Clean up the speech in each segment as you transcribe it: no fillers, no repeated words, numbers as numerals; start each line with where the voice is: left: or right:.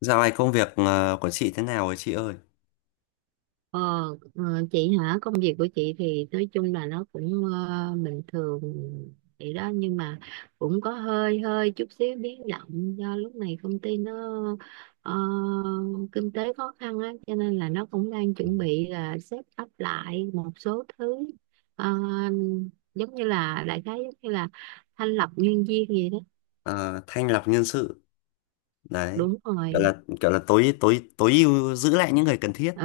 left: Dạo này công việc của chị thế nào rồi chị ơi?
right: Ờ, ờ, chị hả, công việc của chị thì nói chung là nó cũng bình thường vậy đó, nhưng mà cũng có hơi hơi chút xíu biến động do lúc này công ty nó ờ, kinh tế khó khăn á, cho nên là nó cũng đang
left: Ừ.
right: chuẩn bị là set up lại một số thứ. Ờ, Giống như là đại khái giống như là thanh lọc nhân viên gì đó.
left: Ờ, thanh lọc nhân sự đấy,
right: Đúng rồi.
left: kiểu là tối tối tối ưu giữ lại những người cần thiết
right: Ừ.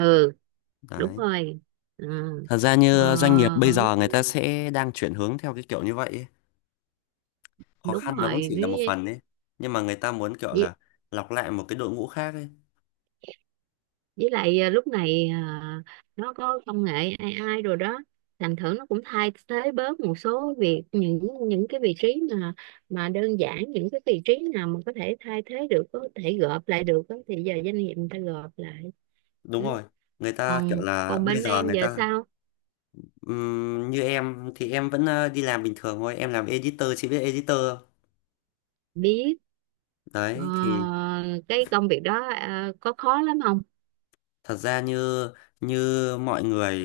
right: Đúng
left: đấy.
right: rồi. Ừ.
left: Thật ra
right: Ờ,
left: như doanh nghiệp bây giờ người ta sẽ đang chuyển hướng theo cái kiểu như vậy ấy. Khó
right: đúng
left: khăn nó cũng
right: rồi,
left: chỉ là một phần đấy, nhưng mà người ta muốn kiểu là lọc lại một cái đội ngũ khác ấy.
right: với lại lúc này nó có công nghệ AI rồi đó, thành thử nó cũng thay thế bớt một số việc, những cái vị trí mà đơn giản, những cái vị trí nào mà có thể thay thế được, có thể gộp lại được á, thì giờ doanh nghiệp người ta gộp lại.
left: Đúng
right: Ừ.
left: rồi, người ta kiểu
right: còn
left: là
right: còn
left: bây
right: bên
left: giờ
right: em
left: người
right: giờ
left: ta
right: sao?
left: như em thì em vẫn đi làm bình thường thôi. Em làm editor, chị biết editor không?
right: Biết. ờ,
left: Đấy thì
right: cái công việc đó có khó lắm không?
left: thật ra như như mọi người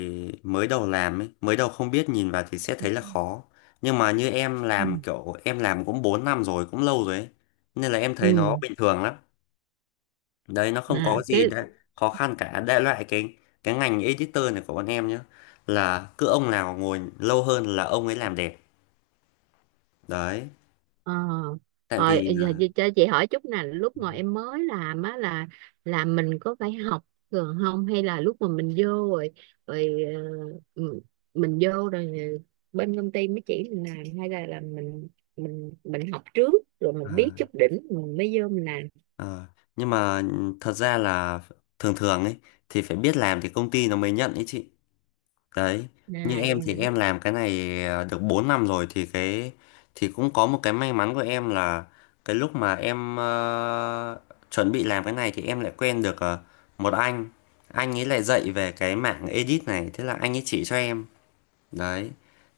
left: mới đầu làm ấy, mới đầu không biết nhìn vào thì sẽ thấy là khó. Nhưng mà như em
right: Ừ.
left: làm, kiểu em làm cũng 4 năm rồi, cũng lâu rồi ấy. Nên là em thấy nó
right: Ừ.
left: bình thường lắm. Đấy, nó
right: Nè
left: không có
right: cái.
left: gì đã khó khăn cả. Đại loại cái ngành editor này của bọn em nhá, là cứ ông nào ngồi lâu hơn là ông ấy làm đẹp. Đấy,
right: Ờ.
left: tại
right: Rồi. Ờ,
left: vì
right: Giờ
left: là
right: cho chị hỏi chút nè, lúc mà em mới làm á là mình có phải học thường không, hay là lúc mà mình vô rồi rồi ờ, m- mình vô rồi ờ, bên công ty mới chỉ mình làm, hay là mình mình học trước rồi mình biết
left: à,
right: chút đỉnh mình mới vô mình làm?
left: à, nhưng mà thật ra là thường thường ấy thì phải biết làm thì công ty nó mới nhận ấy chị. Đấy, như
right: À vậy
left: em thì
right: hả?
left: em làm cái này à, được 4 năm rồi thì cái thì cũng có một cái may mắn của em là cái lúc mà em chuẩn bị làm cái này thì em lại quen được một anh. Anh ấy lại dạy về cái mạng edit này, thế là anh ấy chỉ cho em. Đấy.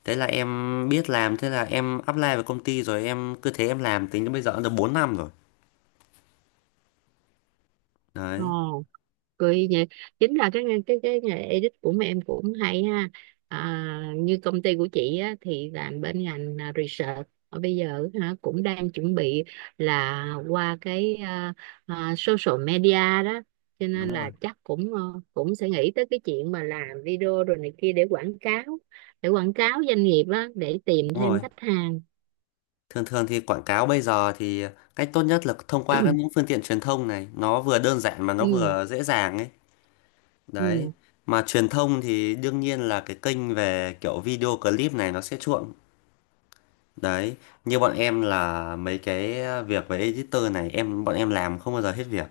left: Thế là em biết làm, thế là em apply vào công ty rồi em cứ thế em làm tính đến bây giờ cũng được 4 năm rồi. Đấy,
right: Ồ, cười nhỉ. Chính là cái nghề edit của mấy em cũng hay ha. Như công ty của chị á, thì làm bên ngành research ở bây giờ hả, cũng đang chuẩn bị là qua cái social media đó, cho nên
left: đúng rồi.
right: là chắc cũng cũng sẽ nghĩ tới cái chuyện mà làm video rồi này kia để quảng cáo, để quảng cáo doanh nghiệp á, để tìm
left: Đúng
right: thêm
left: rồi.
right: khách hàng.
left: Thường thường thì quảng cáo bây giờ thì cách tốt nhất là thông qua các những phương tiện truyền thông này, nó vừa đơn giản mà nó
right: Ừ.
left: vừa dễ dàng ấy. Đấy.
right: Ừ.
left: Mà truyền thông thì đương nhiên là cái kênh về kiểu video clip này nó sẽ chuộng. Đấy, như bọn em là mấy cái việc về editor này bọn em làm không bao giờ hết việc.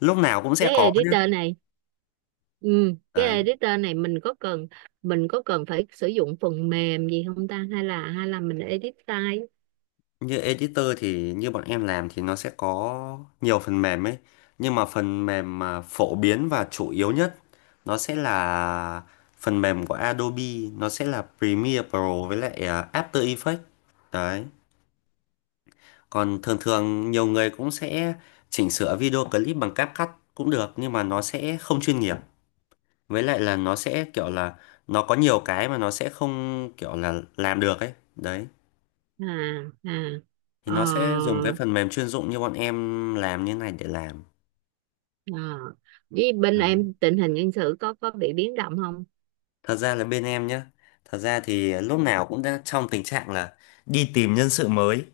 left: Lúc nào cũng
right: Cái
left: sẽ có nhá.
right: editor này. Ừ, cái
left: Đấy.
right: editor này mình có cần, mình có cần phải sử dụng phần mềm gì không ta, hay là mình edit tay?
left: Như editor thì như bọn em làm thì nó sẽ có nhiều phần mềm ấy, nhưng mà phần mềm mà phổ biến và chủ yếu nhất nó sẽ là phần mềm của Adobe. Nó sẽ là Premiere Pro với lại à, After Effects. Đấy, còn thường thường nhiều người cũng sẽ chỉnh sửa video clip bằng CapCut cũng được, nhưng mà nó sẽ không chuyên nghiệp, với lại là nó sẽ kiểu là nó có nhiều cái mà nó sẽ không kiểu là làm được ấy đấy,
right: À. À.
left: thì
right: Ờ.
left: nó sẽ dùng cái phần mềm chuyên dụng như bọn em làm như này để làm.
right: Ờ. Với bên
left: Đấy.
right: em tình hình nhân sự có bị biến động không?
left: Thật ra là bên em nhá, thật ra thì lúc nào cũng đã trong tình trạng là đi tìm nhân sự mới,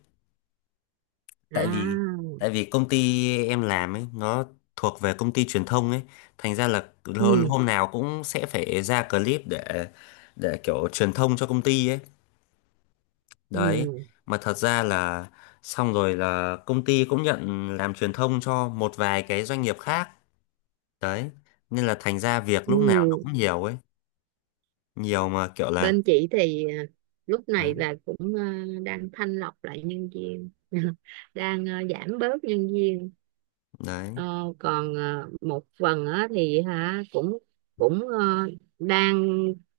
left: tại vì
right: À.
left: tại vì công ty em làm ấy nó thuộc về công ty truyền thông ấy, thành ra là
right: Ừ.
left: hôm nào cũng sẽ phải ra clip để kiểu truyền thông cho công ty ấy. Đấy,
right: Ừ.
left: mà thật ra là xong rồi là công ty cũng nhận làm truyền thông cho một vài cái doanh nghiệp khác. Đấy, nên là thành ra việc lúc nào nó
right: Ừ.
left: cũng nhiều ấy, nhiều mà kiểu là
right: Bên chị thì lúc
left: đấy,
right: này là cũng đang thanh lọc lại nhân viên đang giảm bớt nhân viên.
left: đấy.
right: Ờ, còn một phần á, thì hả cũng cũng ờ, đang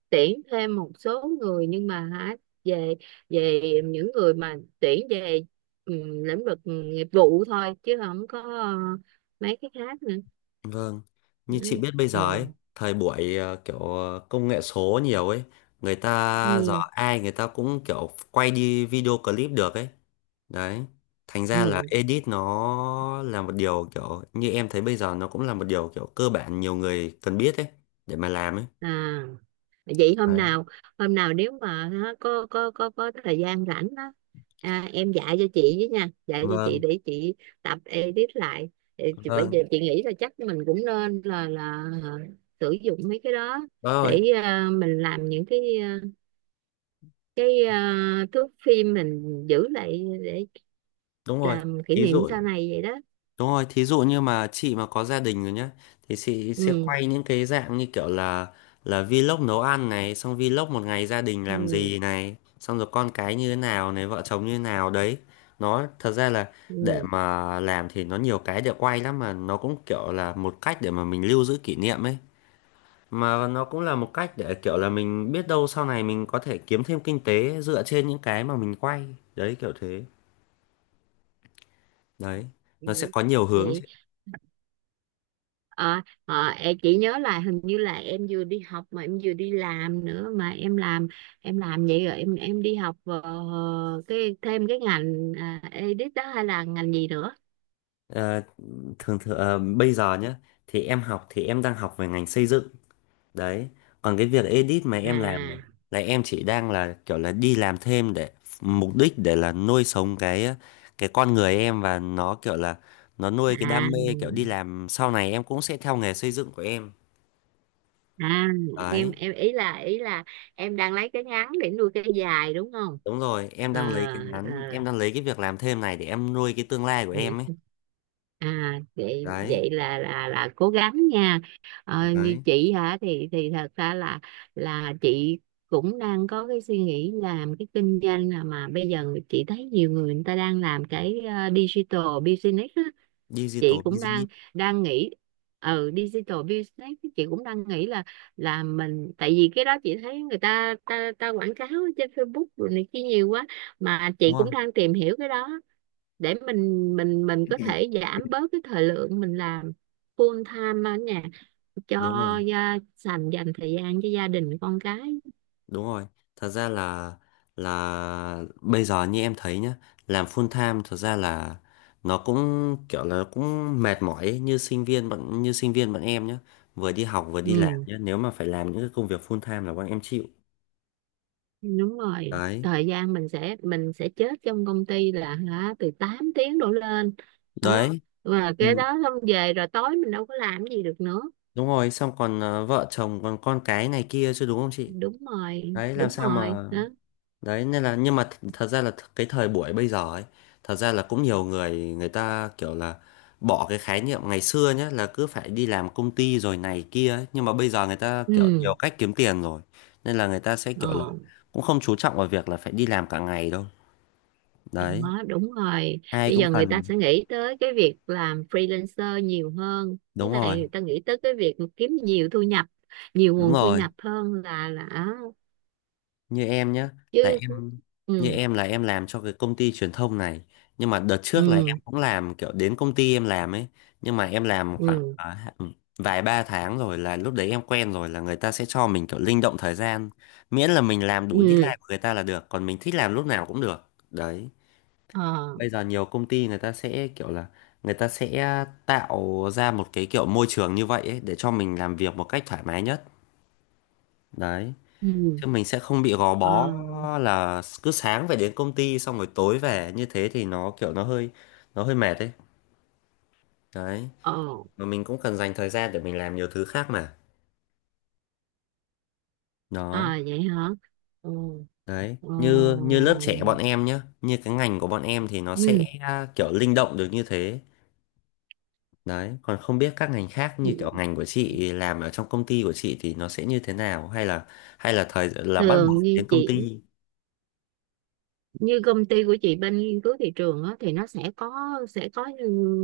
right: tuyển thêm một số người, nhưng mà hả về về những người mà tuyển về ừ, lĩnh vực nghiệp vụ thôi, chứ không có mấy cái khác nữa.
left: Vâng, như chị
right: Ừ.
left: biết bây giờ ấy, thời buổi kiểu công nghệ số nhiều ấy, người ta giờ
right: Ừ.
left: ai người ta cũng kiểu quay đi video clip được ấy. Đấy, thành ra là
right: Ừ.
left: edit nó là một điều kiểu như em thấy bây giờ nó cũng là một điều kiểu cơ bản nhiều người cần biết ấy để mà làm ấy.
right: À. Vậy hôm
left: Đấy.
right: nào, hôm nào nếu mà á, có thời gian rảnh á, em dạy cho chị với nha, dạy cho chị
left: Vâng,
right: để chị tập edit lại. Để bây giờ
left: vâng,
right: chị nghĩ là chắc mình cũng nên sử dụng mấy cái đó
left: vâng rồi,
right: để mình làm những cái thước phim mình giữ lại để
left: đúng rồi.
right: làm kỷ
left: Thí
right: niệm
left: dụ
right: sau này vậy đó.
left: đúng rồi, thí dụ như mà chị mà có gia đình rồi nhá thì chị sẽ
right: Ừ.
left: quay những cái dạng như kiểu là vlog nấu ăn này, xong vlog một ngày gia đình làm
right: Ừ.
left: gì này, xong rồi con cái như thế nào này, vợ chồng như thế nào đấy. Nó thật ra là để
right: Ừ.
left: mà làm thì nó nhiều cái để quay lắm, mà nó cũng kiểu là một cách để mà mình lưu giữ kỷ niệm ấy. Mà nó cũng là một cách để kiểu là mình biết đâu sau này mình có thể kiếm thêm kinh tế dựa trên những cái mà mình quay. Đấy kiểu thế. Đấy, nó sẽ
right: Vậy.
left: có nhiều hướng,
right: Vậy.
left: chị.
right: Ờ, em chỉ nhớ là hình như là em vừa đi học mà em vừa đi làm nữa, mà em làm, em làm vậy rồi em đi học cái thêm cái ngành edit đó hay là ngành gì nữa?
left: Ờ, thường thường bây giờ nhá thì em học thì em đang học về ngành xây dựng. Đấy, còn cái việc edit mà em làm này
right: À.
left: là em chỉ đang là kiểu là đi làm thêm để mục đích để là nuôi sống cái cái con người em, và nó kiểu là nó nuôi cái đam mê, kiểu đi
right: À.
left: làm sau này em cũng sẽ theo nghề xây dựng của em.
right: À. em
left: Đấy,
right: em ý là, ý là em đang lấy cái ngắn để nuôi cái dài đúng không?
left: đúng rồi, em đang lấy
right: À.
left: cái ngắn, em đang lấy cái việc làm thêm này để em nuôi cái tương lai của em ấy.
right: Ừ. À vậy,
left: Đấy
right: vậy là cố gắng nha. Ờ, như
left: đấy,
right: chị hả thì thật ra là chị cũng đang có cái suy nghĩ làm cái kinh doanh, là mà bây giờ chị thấy nhiều người, người ta đang làm cái digital business á. Chị
left: digital
right: cũng đang
left: business,
right: đang nghĩ. Ừ, digital business chị cũng đang nghĩ là mình, tại vì cái đó chị thấy người ta ta, ta quảng cáo ở trên Facebook rồi này kia nhiều quá, mà
left: đúng
right: chị
left: rồi.
right: cũng đang tìm hiểu cái đó để mình có thể giảm bớt cái thời lượng mình làm full time ở nhà
left: Đúng
right: cho
left: rồi.
right: dành dành thời gian cho gia đình con cái.
left: Đúng rồi, thật ra là bây giờ như em thấy nhá, làm full time thật ra là nó cũng kiểu là cũng mệt mỏi ấy, như sinh viên bọn em nhá, vừa đi học vừa đi làm
right: Ừ.
left: nhá, nếu mà phải làm những cái công việc full time là bọn em chịu.
right: Đúng rồi,
left: Đấy,
right: thời gian mình sẽ, mình sẽ chết trong công ty là hả từ 8 tiếng đổ lên đó,
left: đấy,
right: và cái
left: mình
right: đó xong về rồi tối mình đâu có làm gì được nữa.
left: đúng rồi, xong còn vợ chồng còn con cái này kia chứ đúng không chị?
right: Đúng rồi,
left: Đấy, làm
right: đúng
left: sao
right: rồi
left: mà
right: đó.
left: đấy, nên là nhưng mà thật ra là cái thời buổi bây giờ ấy, thật ra là cũng nhiều người, người ta kiểu là bỏ cái khái niệm ngày xưa nhé là cứ phải đi làm công ty rồi này kia ấy. Nhưng mà bây giờ người ta kiểu
right: Ừ.
left: nhiều cách kiếm tiền rồi, nên là người ta sẽ
right: Ờ.
left: kiểu là cũng không chú trọng vào việc là phải đi làm cả ngày đâu. Đấy,
right: Đó, đúng rồi.
left: ai
right: Bây
left: cũng
right: giờ người ta
left: cần.
right: sẽ nghĩ tới cái việc làm freelancer nhiều hơn. Với
left: Đúng rồi,
right: lại người ta nghĩ tới cái việc mà kiếm nhiều thu nhập, nhiều
left: đúng
right: nguồn thu
left: rồi,
right: nhập hơn là
left: như em nhé, là
right: chứ.
left: em như
right: Ừ.
left: em là em làm cho cái công ty truyền thông này, nhưng mà đợt trước là em
right: Ừ.
left: cũng làm kiểu đến công ty em làm ấy, nhưng mà em làm khoảng
right: Ừ.
left: vài ba tháng rồi là lúc đấy em quen rồi là người ta sẽ cho mình kiểu linh động thời gian, miễn là mình làm đủ
right: Ừ.
left: deadline của người ta là được, còn mình thích làm lúc nào cũng được. Đấy,
right: Ờ.
left: bây giờ nhiều công ty người ta sẽ kiểu là người ta sẽ tạo ra một cái kiểu môi trường như vậy ấy để cho mình làm việc một cách thoải mái nhất. Đấy,
right: Ừ.
left: chứ mình sẽ không bị gò
right: Ờ.
left: bó là cứ sáng phải đến công ty xong rồi tối về, như thế thì nó kiểu nó hơi mệt đấy. Đấy,
right: Ờ.
left: mà mình cũng cần dành thời gian để mình làm nhiều thứ khác mà. Đó
right: À vậy hả? Ừ.
left: đấy,
right: Ờ.
left: như như lớp trẻ bọn em nhá, như cái ngành của bọn em thì nó sẽ
right: Ừ.
left: kiểu linh động được như thế. Đấy, còn không biết các ngành khác như kiểu
right: Ừ.
left: ngành của chị làm ở trong công ty của chị thì nó sẽ như thế nào, hay là thời là bắt buộc
right: Thường
left: phải
right: như
left: đến công
right: chị,
left: ty.
right: như công ty của chị bên nghiên cứu thị trường á, thì nó sẽ có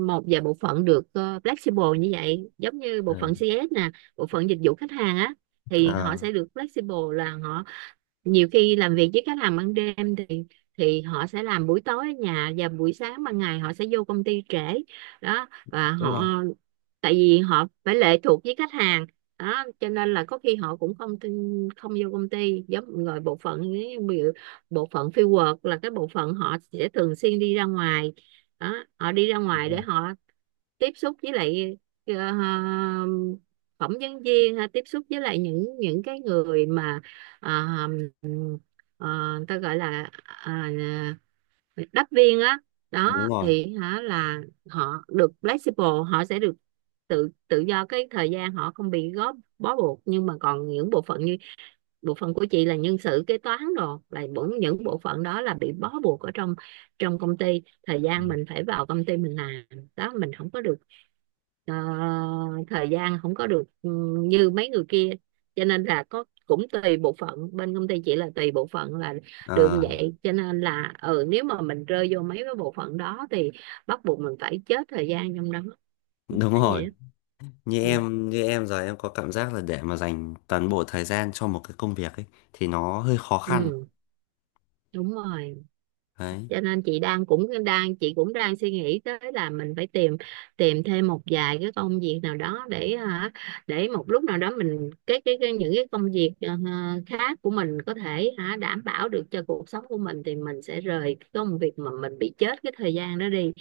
right: một vài bộ phận được flexible như vậy, giống như bộ phận
left: Ừ.
right: CS nè, bộ phận dịch vụ khách hàng á, thì họ
left: À,
right: sẽ được flexible là họ nhiều khi làm việc với khách hàng ban đêm thì họ sẽ làm buổi tối ở nhà, và buổi sáng ban ngày họ sẽ vô công ty trễ đó. Và
left: đúng
right: họ,
left: rồi,
right: tại vì họ phải lệ thuộc với khách hàng đó, cho nên là có khi họ cũng không vô công ty. Giống rồi bộ phận ấy, ví dụ bộ phận fieldwork là cái bộ phận họ sẽ thường xuyên đi ra ngoài đó, họ đi ra
left: đúng
right: ngoài để
left: rồi.
right: họ tiếp xúc với lại ờ, phỏng vấn viên ha, tiếp xúc với lại những cái người mà ờ, ờ, ta gọi là đắp viên á.
left: Đúng
right: Đó
left: rồi.
right: thì hả là họ được flexible, họ sẽ được tự tự do cái thời gian, họ không bị góp bó buộc. Nhưng mà còn những bộ phận như bộ phận của chị là nhân sự kế toán đồ, là những bộ phận đó là bị bó buộc ở trong trong công ty, thời gian mình phải vào công ty mình làm đó, mình không có được ờ, thời gian, không có được như mấy người kia, cho nên là có cũng tùy bộ phận. Bên công ty chỉ là tùy bộ phận là được như
left: Ờ,
right: vậy, cho nên là ừ, nếu mà mình rơi vô mấy cái bộ phận đó thì bắt buộc mình phải chết thời gian trong đó nó
left: đúng
right: vậy
left: rồi,
right: á.
left: như
right: Ừ.
left: em như em giờ em có cảm giác là để mà dành toàn bộ thời gian cho một cái công việc ấy thì nó hơi khó khăn.
right: Ừ. Đúng rồi,
left: Đấy,
right: cho nên chị đang, cũng đang chị cũng đang suy nghĩ tới là mình phải tìm, thêm một vài cái công việc nào đó để hả, để một lúc nào đó mình cái những cái công việc khác của mình có thể hả đảm bảo được cho cuộc sống của mình, thì mình sẽ rời cái công việc mà mình bị chết cái thời gian đó đi,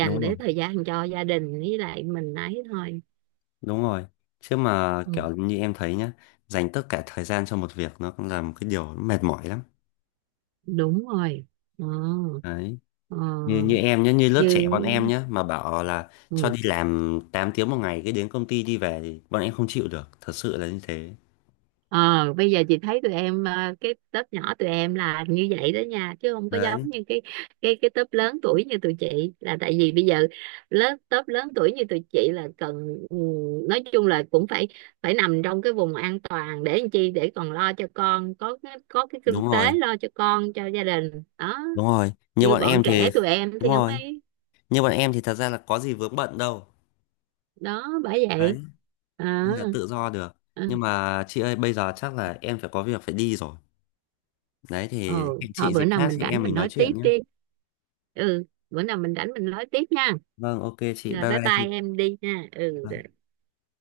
left: đúng rồi,
right: để thời gian cho gia đình với lại mình ấy thôi.
left: đúng rồi, chứ mà
right: Ừ,
left: kiểu như em thấy nhá, dành tất cả thời gian cho một việc nó cũng là một cái điều mệt mỏi lắm.
right: đúng rồi. Ừ.
left: Đấy, như như
right: Ừ.
left: em nhá, như lớp trẻ bọn em
right: Như.
left: nhá, mà bảo là cho
right: Ừ.
left: đi làm 8 tiếng một ngày, cái đến công ty đi về thì bọn em không chịu được, thật sự là như thế.
right: Ờ, bây giờ chị thấy tụi em cái tớp nhỏ tụi em là như vậy đó nha, chứ không có
left: Đấy,
right: giống như cái tớp lớn tuổi như tụi chị. Là tại vì bây giờ tớp lớn tuổi như tụi chị là cần nói chung là cũng phải phải nằm trong cái vùng an toàn để làm chi, để còn lo cho con, có cái, có cái kinh
left: đúng
right: tế
left: rồi,
right: lo cho con, cho gia đình đó.
left: đúng rồi, như
right: Như
left: bọn
right: bọn
left: em thì
right: trẻ tụi em
left: đúng
right: thì không
left: rồi,
right: ấy,
left: như bọn em thì thật ra là có gì vướng bận đâu.
right: đó bởi vậy.
left: Đấy,
right: Ờ.
left: nên là tự do được.
right: Ờ.
left: Nhưng mà chị ơi bây giờ chắc là em phải có việc phải đi rồi. Đấy thì
right: Ừ
left: hẹn
right: thôi,
left: chị
right: bữa
left: dịp
right: nào
left: khác
right: mình
left: thì
right: rảnh
left: em
right: mình
left: mình nói
right: nói tiếp
left: chuyện nhé.
right: đi. Ừ, bữa nào mình rảnh mình nói tiếp nha.
left: Vâng, ok chị,
right: Rồi,
left: bye
right: bye
left: bye
right: bye
left: chị.
right: em đi nha. Ừ.
left: Vâng.